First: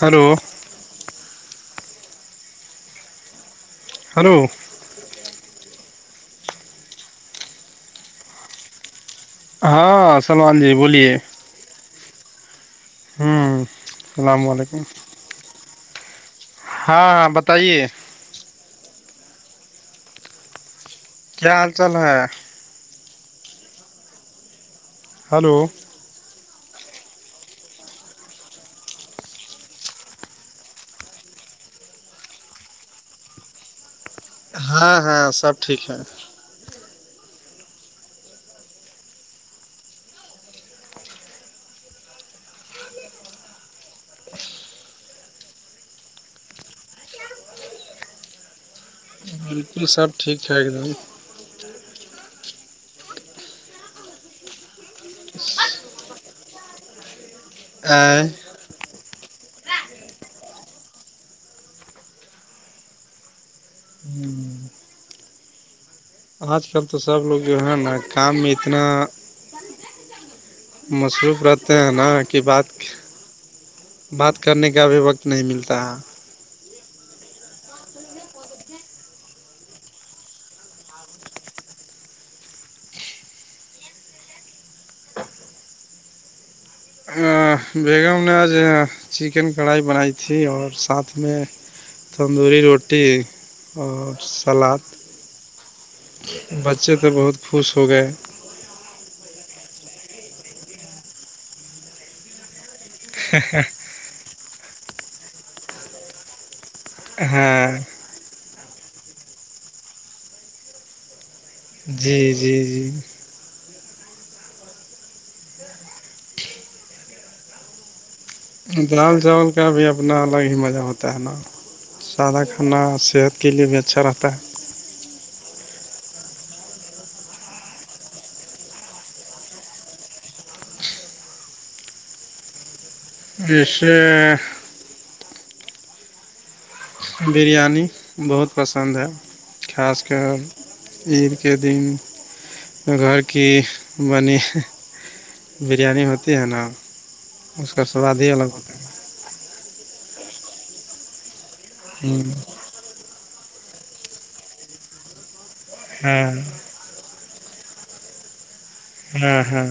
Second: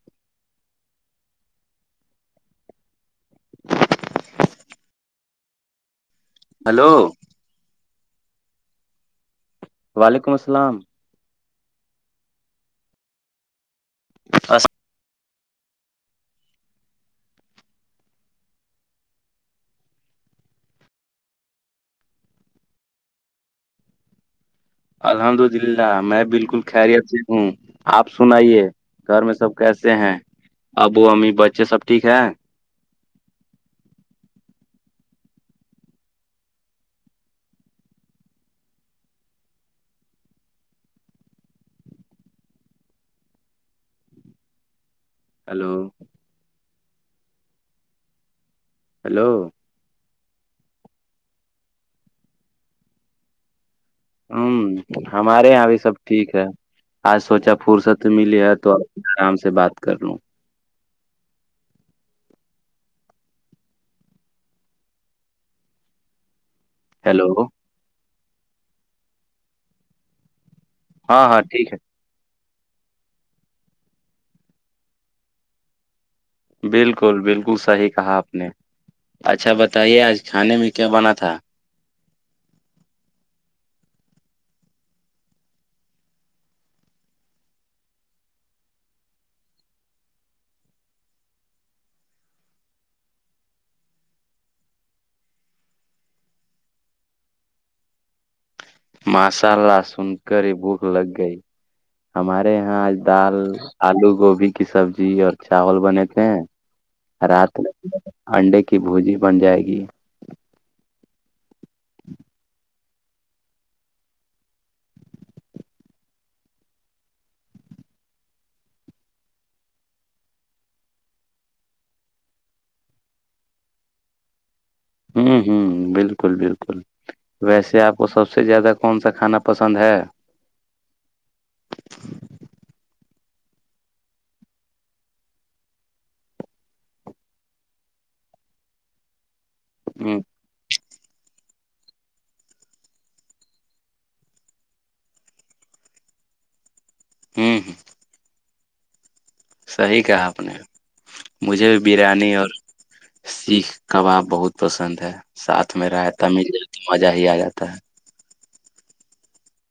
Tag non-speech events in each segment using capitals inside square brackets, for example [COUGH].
hello hello hello ہاں وعلیکم سلمان جی السلام بولیے ہوں اللام علیکم ہاں ہاں بتائیے کیا حال چال ہے الحمد ہلو للہ میں بالکل خیریت سے ہوں آپ سنئیے گھر میں سب کیسے ہیں ابو امی بچے سب ٹھیک ہے ہاں ہاں سب ٹھیک ہے ہلو ہلو بالکل سب ٹھیک ہے الہمد ہوں ہمارے یہاں بھی سب ٹھیک ہے آج سوچا فرصت دم ملی ہے تو اب آرام سے بات کر لوں ہوں آج کل تو سب ہیلو لوگ جو ہے نا کام میں اتنا ہاں مصروف ہاں ٹھیک رہتے ہیں نا کہ بات بات کرنے کا ابھی وقت نہیں ملتا بالکل بالکل صحیح کہا آپ نے اچھا بتائیے آج کھانے میں کیا بنا تھا بیگم نے آج چکن کڑھائی بنائی تھی اور ساتھ میں تندوری روٹی اور سلاد بچے تو بہت خوش ہو گئے ماشاء اللہ سن کر ہی بھوک لگ گئی ہمارے یہاں دال آلو گوبھی کی سبزی اور چاول بنتے تھے رات ہاں انڈے کی بھجی بن جائے گی جی جی جی دال چاول کا بھی اپنا الگ ہی مزہ ہوتا ہے نا سادہ کھانا صحت کے لیے بھی اچھا رہتا ہے ہوں ہوں بالکل بالکل ویسے آپ کو سب سے زیادہ کون سا کھانا پسند ہے اس سے بریانی بہت پسند ہے خاص ہ کر عید کے دن گھر کی بنی بریانی ہوتی ہے نا ہ اس کا سواد ہی الگ ہوتا صحیح کہا آپ نے مجھے بھی ہے بریانی اور سیخ کباب بہت پسند ہے ساتھ میں رہاتا مل ہ مزہ ہی آ جاتا ہاں ہاں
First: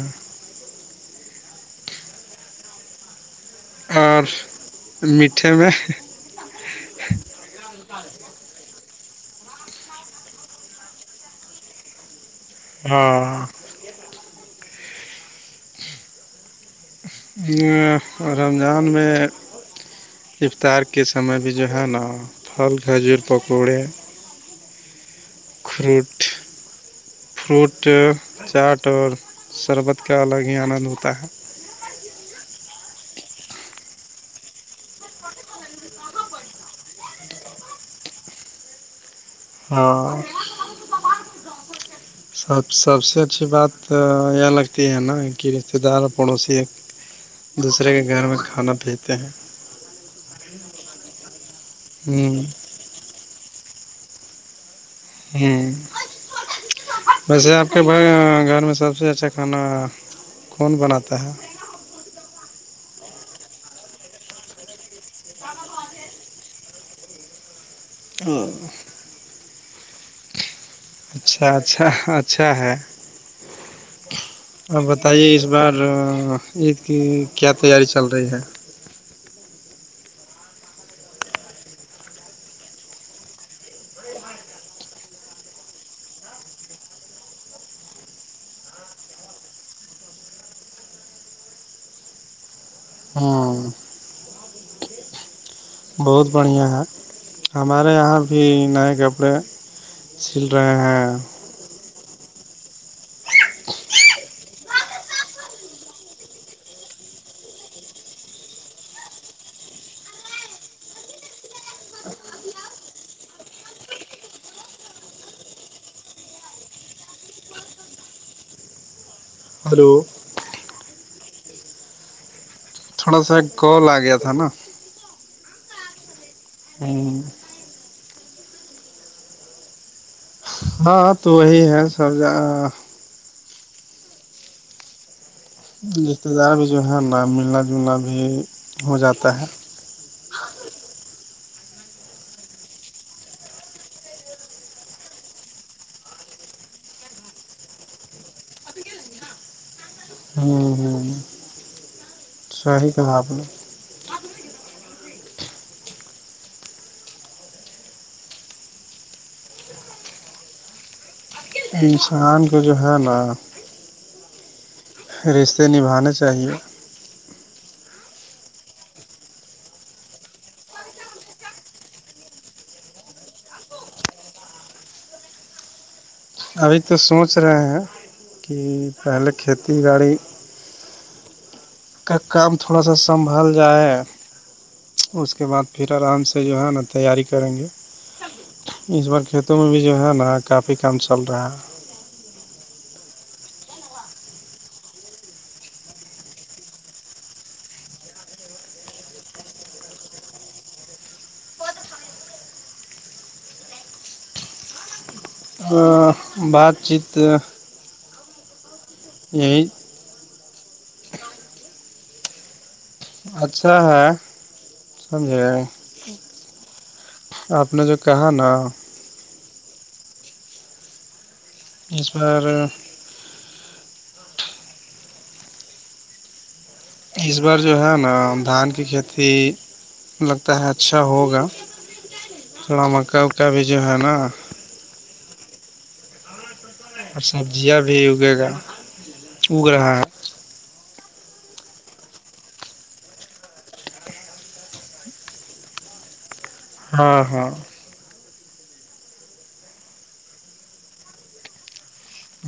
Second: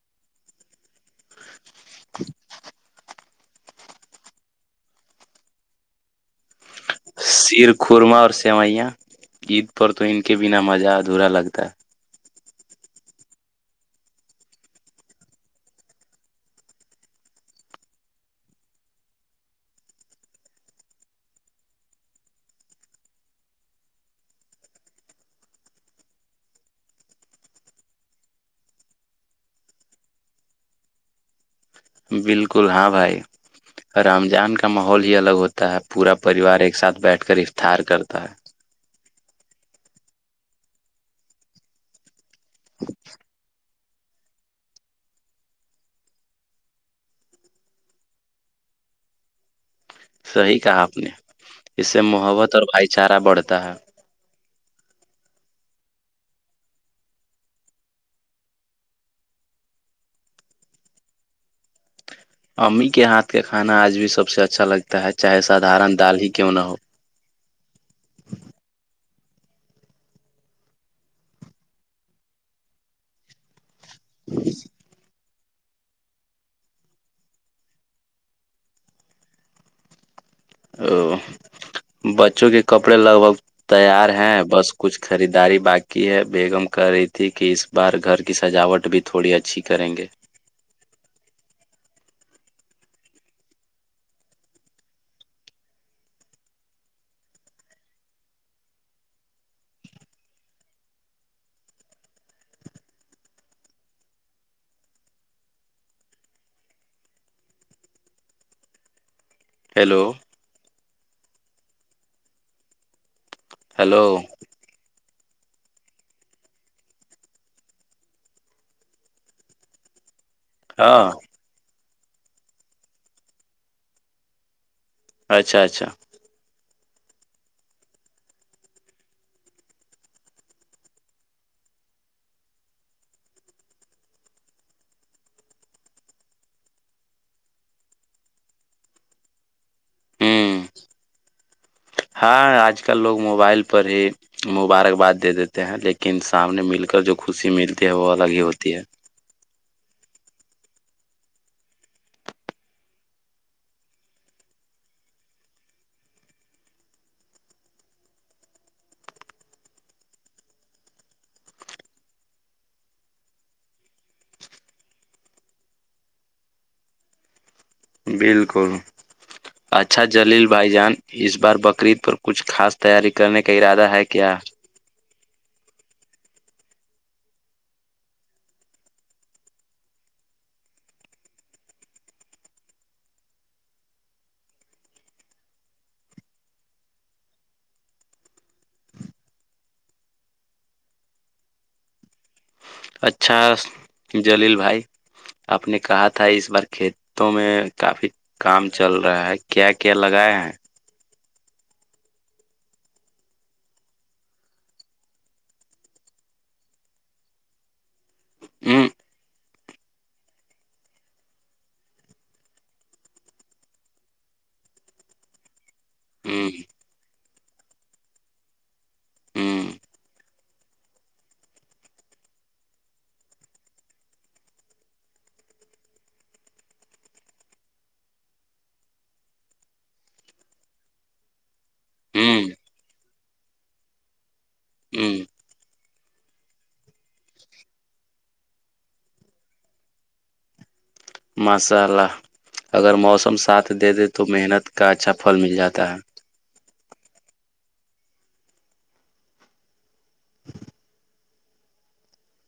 [INAUDIBLE] اور میٹھے میں شیر خورما اور سیوئیاں عید پر تو ان کے بنا مزہ ادھورا لگتا ہے ہاں رمضان میں افطار کے سمے بھی جو ہے نا پھل کھجور پکوڑے فروٹ فروٹ چاٹ اور شربت کا الگ ہی آنند ہوتا ہے بالکل ہاں بھائی رمضان کا ماحول ہی الگ ہوتا ہے پورا پریوار ایک ساتھ بیٹھ کر افطار کرتا ہے ہاں سب سب سے اچھی بات یہ لگتی ہے نا کہ رشتے دار پڑوسی ایک دوسرے کے گھر میں کھانا پہتے ہیں صحیح کہا آپ نے اس سے ہوں محبت اور بھائی چارہ بڑھتا ہے ہوں ویسے آپ کے بھائی گھر میں سب سے اچھا کھانا کون بناتا ہے امی کے ہاتھ کا کھانا آج بھی سب سے اچھا لگتا ہے چاہے سادارن دال ہی کیوں نہ ہو اور [UNINTELLIGIBLE] اچھا اچھا اچھا ہے آپ بتائیے اس بار عید کی کیا تیاری چل رہی ہے [UNINTELLIGIBLE] تیار ہیں بس کچھ خریداری باقی ہے بیگم کر رہی تھی کہ اس باہر گھر کی سجاوٹ بھی تھوڑی اچھی کریں گے ہاں بہت بڑھیا ہے ہمارے یہاں بھی نئے کپڑے چل رہے ہیں ہیلو ہیلو ہلو ہاں تھوڑا سا گول آ گیا تھا نا اچھا اچھا ہوں [UNINTELLIGIBLE] ہاں تو وہی ہے سب رشتے دار بھی جو ہے نا ملنا جلنا بھی ہو جاتا ہے ہوں ہاں آج کل لوگ موبائل پر ہی مبارکباد دے دیتے ہیں لیکن سامنے مل کر جو خوشی ملتی ہے وہ الگ ہی ہوتی ہے ہاں ہاں [INAUDIBLE] صحی کہنااب نے انسان کے جو ہے نا رشتے نبھانے چاہیے بالکل اچھا جلیل بھائی جان اس بار بقرید پر کچھ خاص تیاری کرنے کا ارادہ ہے کیا ابھی تو سوچ رہے ہیں کہ پہلے کھیتی باڑی کا کام تھوڑا سا سنبھال جائے اس کے بعد پھر آرام سے جو ہے نا تیاری کریں گے اس بار کھیتوں میں بھی جو ہے نا کافی کام چل رہا ہے اچھا جلیل بھائی آپ نے کہا تھا اس بار کھیتوں میں کافی کام چل رہا ہے کیا کیا لگائے ہیں بات چیت ا [UNINTELLIGIBLE] [UNINTELLIGIBLE] اچھا ہے سمجھے [UNINTELLIGIBLE] آپ نے جو کہا نا [UNINTELLIGIBLE] اس پر [UNINTELLIGIBLE] اس بار جو ہے نا دھان کی کھیتی لگتا ہے اچھا ہوگا ہ ہ مکا کا بھی جو ہے نا جی [UNINTELLIGIBLE] اور سبزیاں بھی اگے گا اگ رہا ہے ماشاء اللہ اگر موسم ساتھ دے دے تو محنت کا اچھا پھل مل جاتا ہے ہاں ہاں [UNINTELLIGIBLE]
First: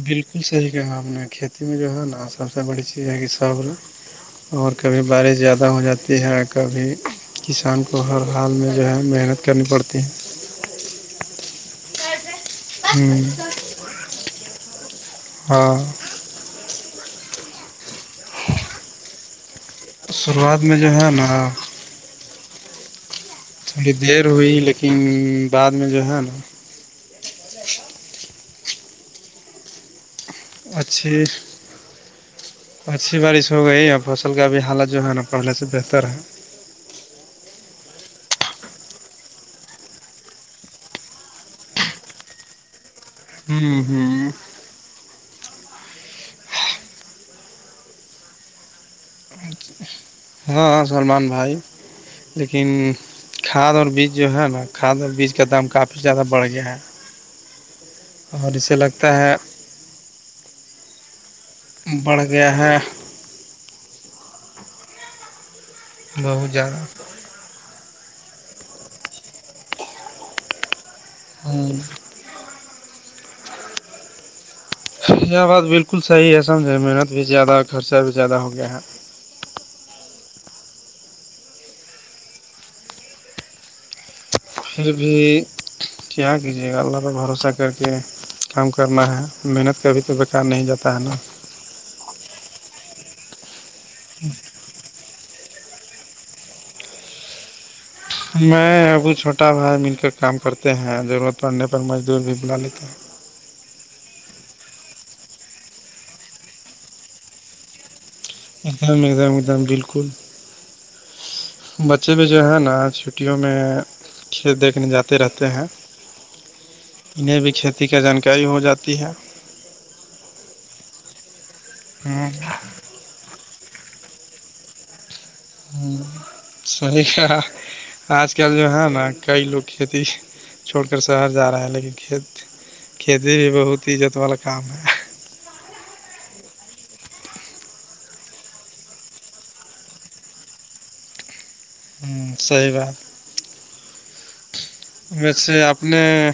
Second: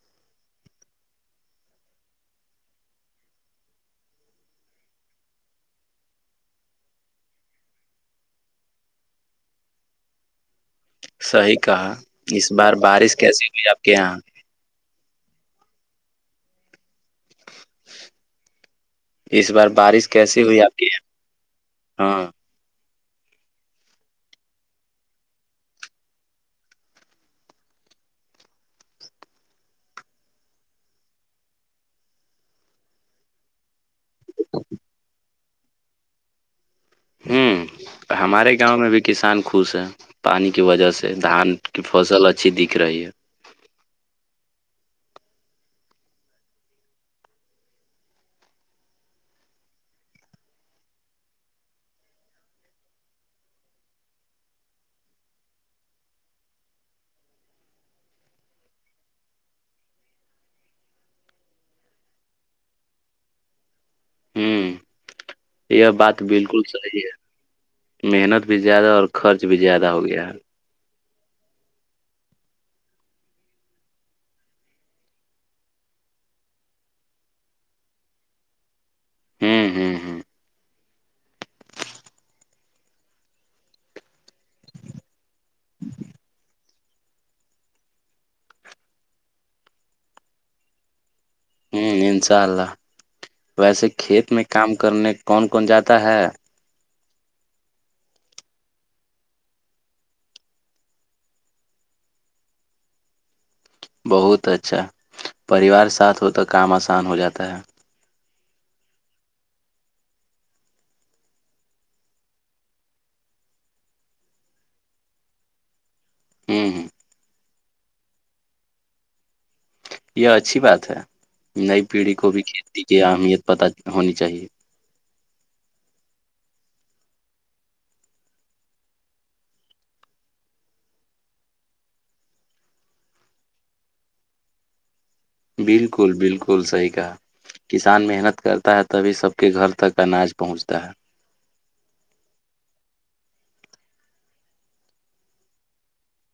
بالکل صحیح کہنا اپ نے کھیتی میں جو ہے نا سب سے بڑی چیز ہے کہ سب اور کبھی بارش زیادہ ہو جاتی ہے کبھی کسان کو ہر حال میں جو ہے محنت کرنی پڑتی ہے صحی کہا اس بار ہے بارش کیسی ہوئی آپ کے یہاں ہاں اس بار بارش کیسی شروعات ہوئی آپ میں کی جو ہے نا یہاں تھوڑی دیر ہوئی لیکن بعد میں جو ہے نا اچھی اچھی بارش ہو گئی فصل کا ابھی حالت جو ہے نا پہلے سے بہتر ہے ہوں ہمارے گاؤں میں بھی کسان خوش ہیں پانی کی وجہ سے دھان کی فسل اچھی دکھ رہی ہے ہوں ہوں اور ج [INAUDIBLE] [UNINTELLIGIBLE] ہاں سلمان بھائی لیکن کھاد اور بیج جو ہے نا کھاد اور بیج کا دام کافی زیادہ بڑھ گیا ہے اور اسے لگتا ہے بڑھ گیا ہے ہوں یہ بات بہت بالکل زیادہ صحیح ہے محنت بھی زیادہ اور خرچ بھی زیادہ ہو گیا ہے اور [UNINTELLIGIBLE] یہ بات بالکل صحیح ہے سمجھے محنت بھی زیادہ اور خرچہ بھی زیادہ ہو گیا ہے ہوں ہوں ہوں پھر بھی کیا کہ جی اللہ کا بھروسہ کر کے کام کرنا ہے محنت کابھی تو بیکار نہیں جاتا ہے نا ہوں انشاء اللہ ویسے کھیت میں کام کرنے کون کون جاتا ہے میں ابھی چھوٹا بھائی مل کر کام کرتے ہیں ضرورت پڑنے پر مزدور بھی بلا لیتے ہیں بہت اچھا پریوار ساتھ ہوتا کام آسان ہو جاتا ہے ایک دم ایک دم ایک دم بالکل بچے بھی جو ہے نا چھٹیوں میں کھیل دیکھنے جاتے رہتے ہیں ہ ہ انہیں بھی کھیتی کا جانکاری ہو جاتی ہے یہ اچھی بات ہے نئی پیڑھی ہ کو بھی کھیتی کی اہمیت پت ہونی چاہیے ہوں صحیح کہا آج کل جو ہے نا کئی لوگ کھیتی چھوڑ کر شہر جا رہے ہے لیکن کھیت کھیتی بھی بہت عزت والا کام ہے بالکل بالکل صحیح کہا کسان محنت کرتا ہے تبھی سب کے گھر تک اناج پہنچتا ہے ہوں صی بات- ویسے اپنے-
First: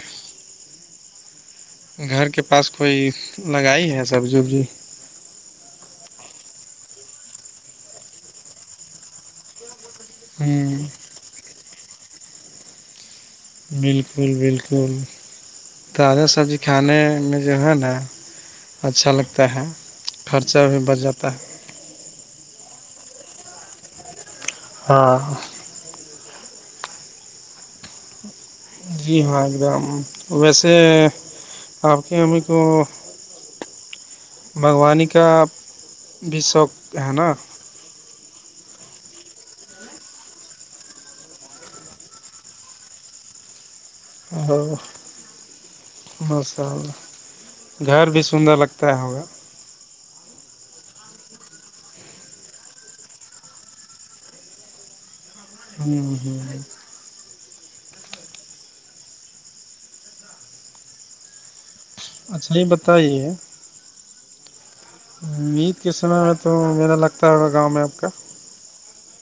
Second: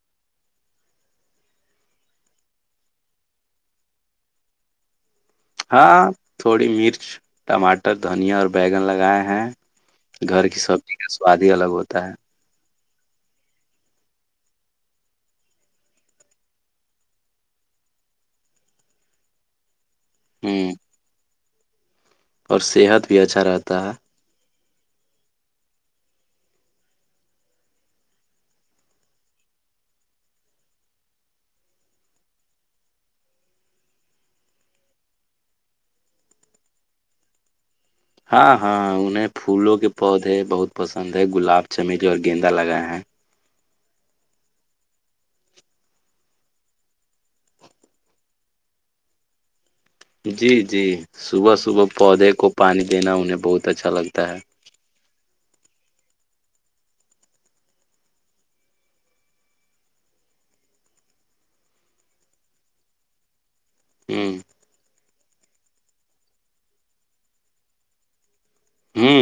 گھر کے پاس کوئی لگائی ہے، سبزی وبزی- ہاں تھوڑی مرچ ٹماٹر دھنیا اور بیگن لگائے ہیں- گھر کی ہوں سبزی کا سواد ہی الگ ہوتا ہے- بالکل -بالکل تازہ سبزی کھانے میں جو ہے نا اچھا لگتا ہے- خرچہ ہے ہ بھی بڑھ جاتا ہے- اور صحت بھی اچھا رہتا ہے- ہاں جی ہاں ایک دم ویسے آپ کے امی کو- منگوانی کا بھی شوق ہے نا- ہاں ہاں انہیں پھولوں کے پودے بہت پسند ہے گلاب چمیلیی اور گیندا لگائے ہیں- اور مساءلہ گھر بھی سندر لگتا ہے ہما- جی- جی صبح- صبح پودے کو پانی دینا انہیں بہت اچھا لگتا ہے- ہ ہوں- اچھا یہ بتائیے- ہوں امید کے سنا ہے تو میرا لگتا ہے ہوگا گاؤں میں آپ کا- ہوں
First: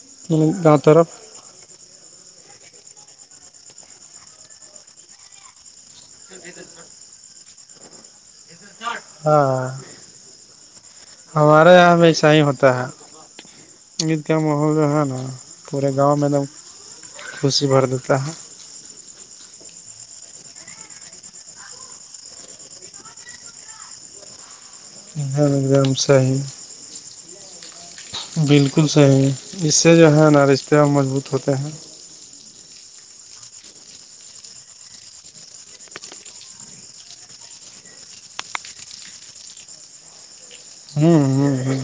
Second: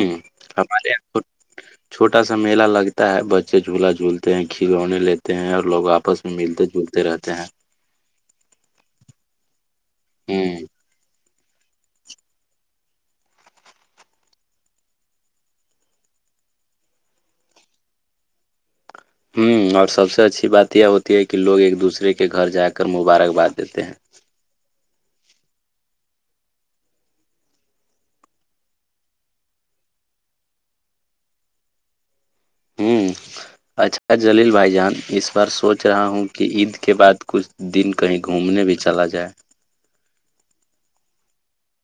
گاؤں ہمارے طرف یہ- چھوٹا سا میلا لگتا ہے بچے جھولا جھولتے ہیں کھلونے لیتے ہیں اور لوگ آپس- ملتے جلتے رہتے ہیں- ہاں ہوں ہمارے یہاں ہمیشہ ہی ہوتا ہے- عید کا ماحول جو ہے نا پورے گاؤں میں تو- خوشی بھر دیتا ہے- اور سب سے اچھی بات یہ ہوتی ہے کہ لوگ ایک دوسرے کے گھر جا کر مبارک باد دیتے ہیں- ایک دم ص ہی- بالکل صحیح ہے اس سے جو ہے نا رشتے مضبوط ہوتے ہیں- ہوں اچھا جلیل بھائی جان اس بار سوچ رہا ہوں کہ عید کے بعد کچھ- دن کہیں گھومنے بھی چلا جائے- ہوں ہ ہ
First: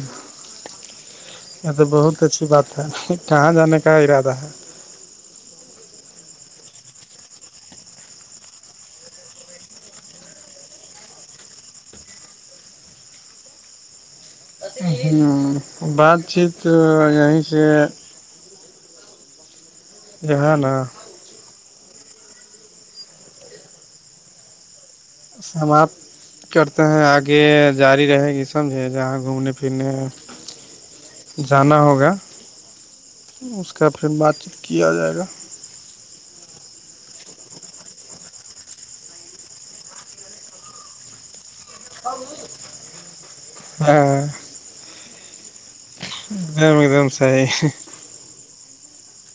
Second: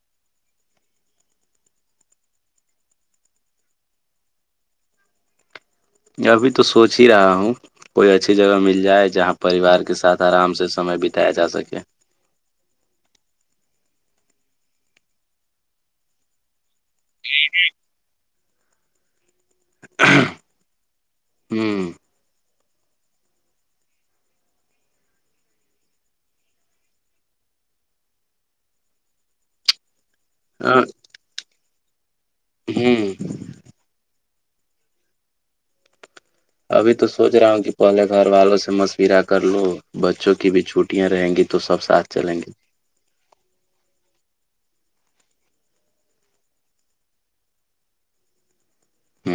یہ تو بہت اچھی بات ہے، کہاں جانے کا ارادہ ہے- ابھی تو سوچ ہی رہا ہوں- کوئی اچھی جگہ مل جائے جہاں پریوار کے ساتھ آرام سے سمے بتایا جا سکے- ہوں بات چیت یہیں سے- ج نا ہوں سمپ کرتے ہیں آگے جاری رہے گی سمجھے جہاں گھومنے پھرنے- ہاں جانا ہوگا ہوں- اس کا پھر بات چیت کیا جائے گا- ابھی تو سوچ رہا ہوں کہ پہلے گھر والوں سے مشورہ کر لو بچوں کی بھی چھٹیاں رہیں گی تو سب ساتھ- چلیں گے- ہاں ایک دم ایک دم ساہ- ہ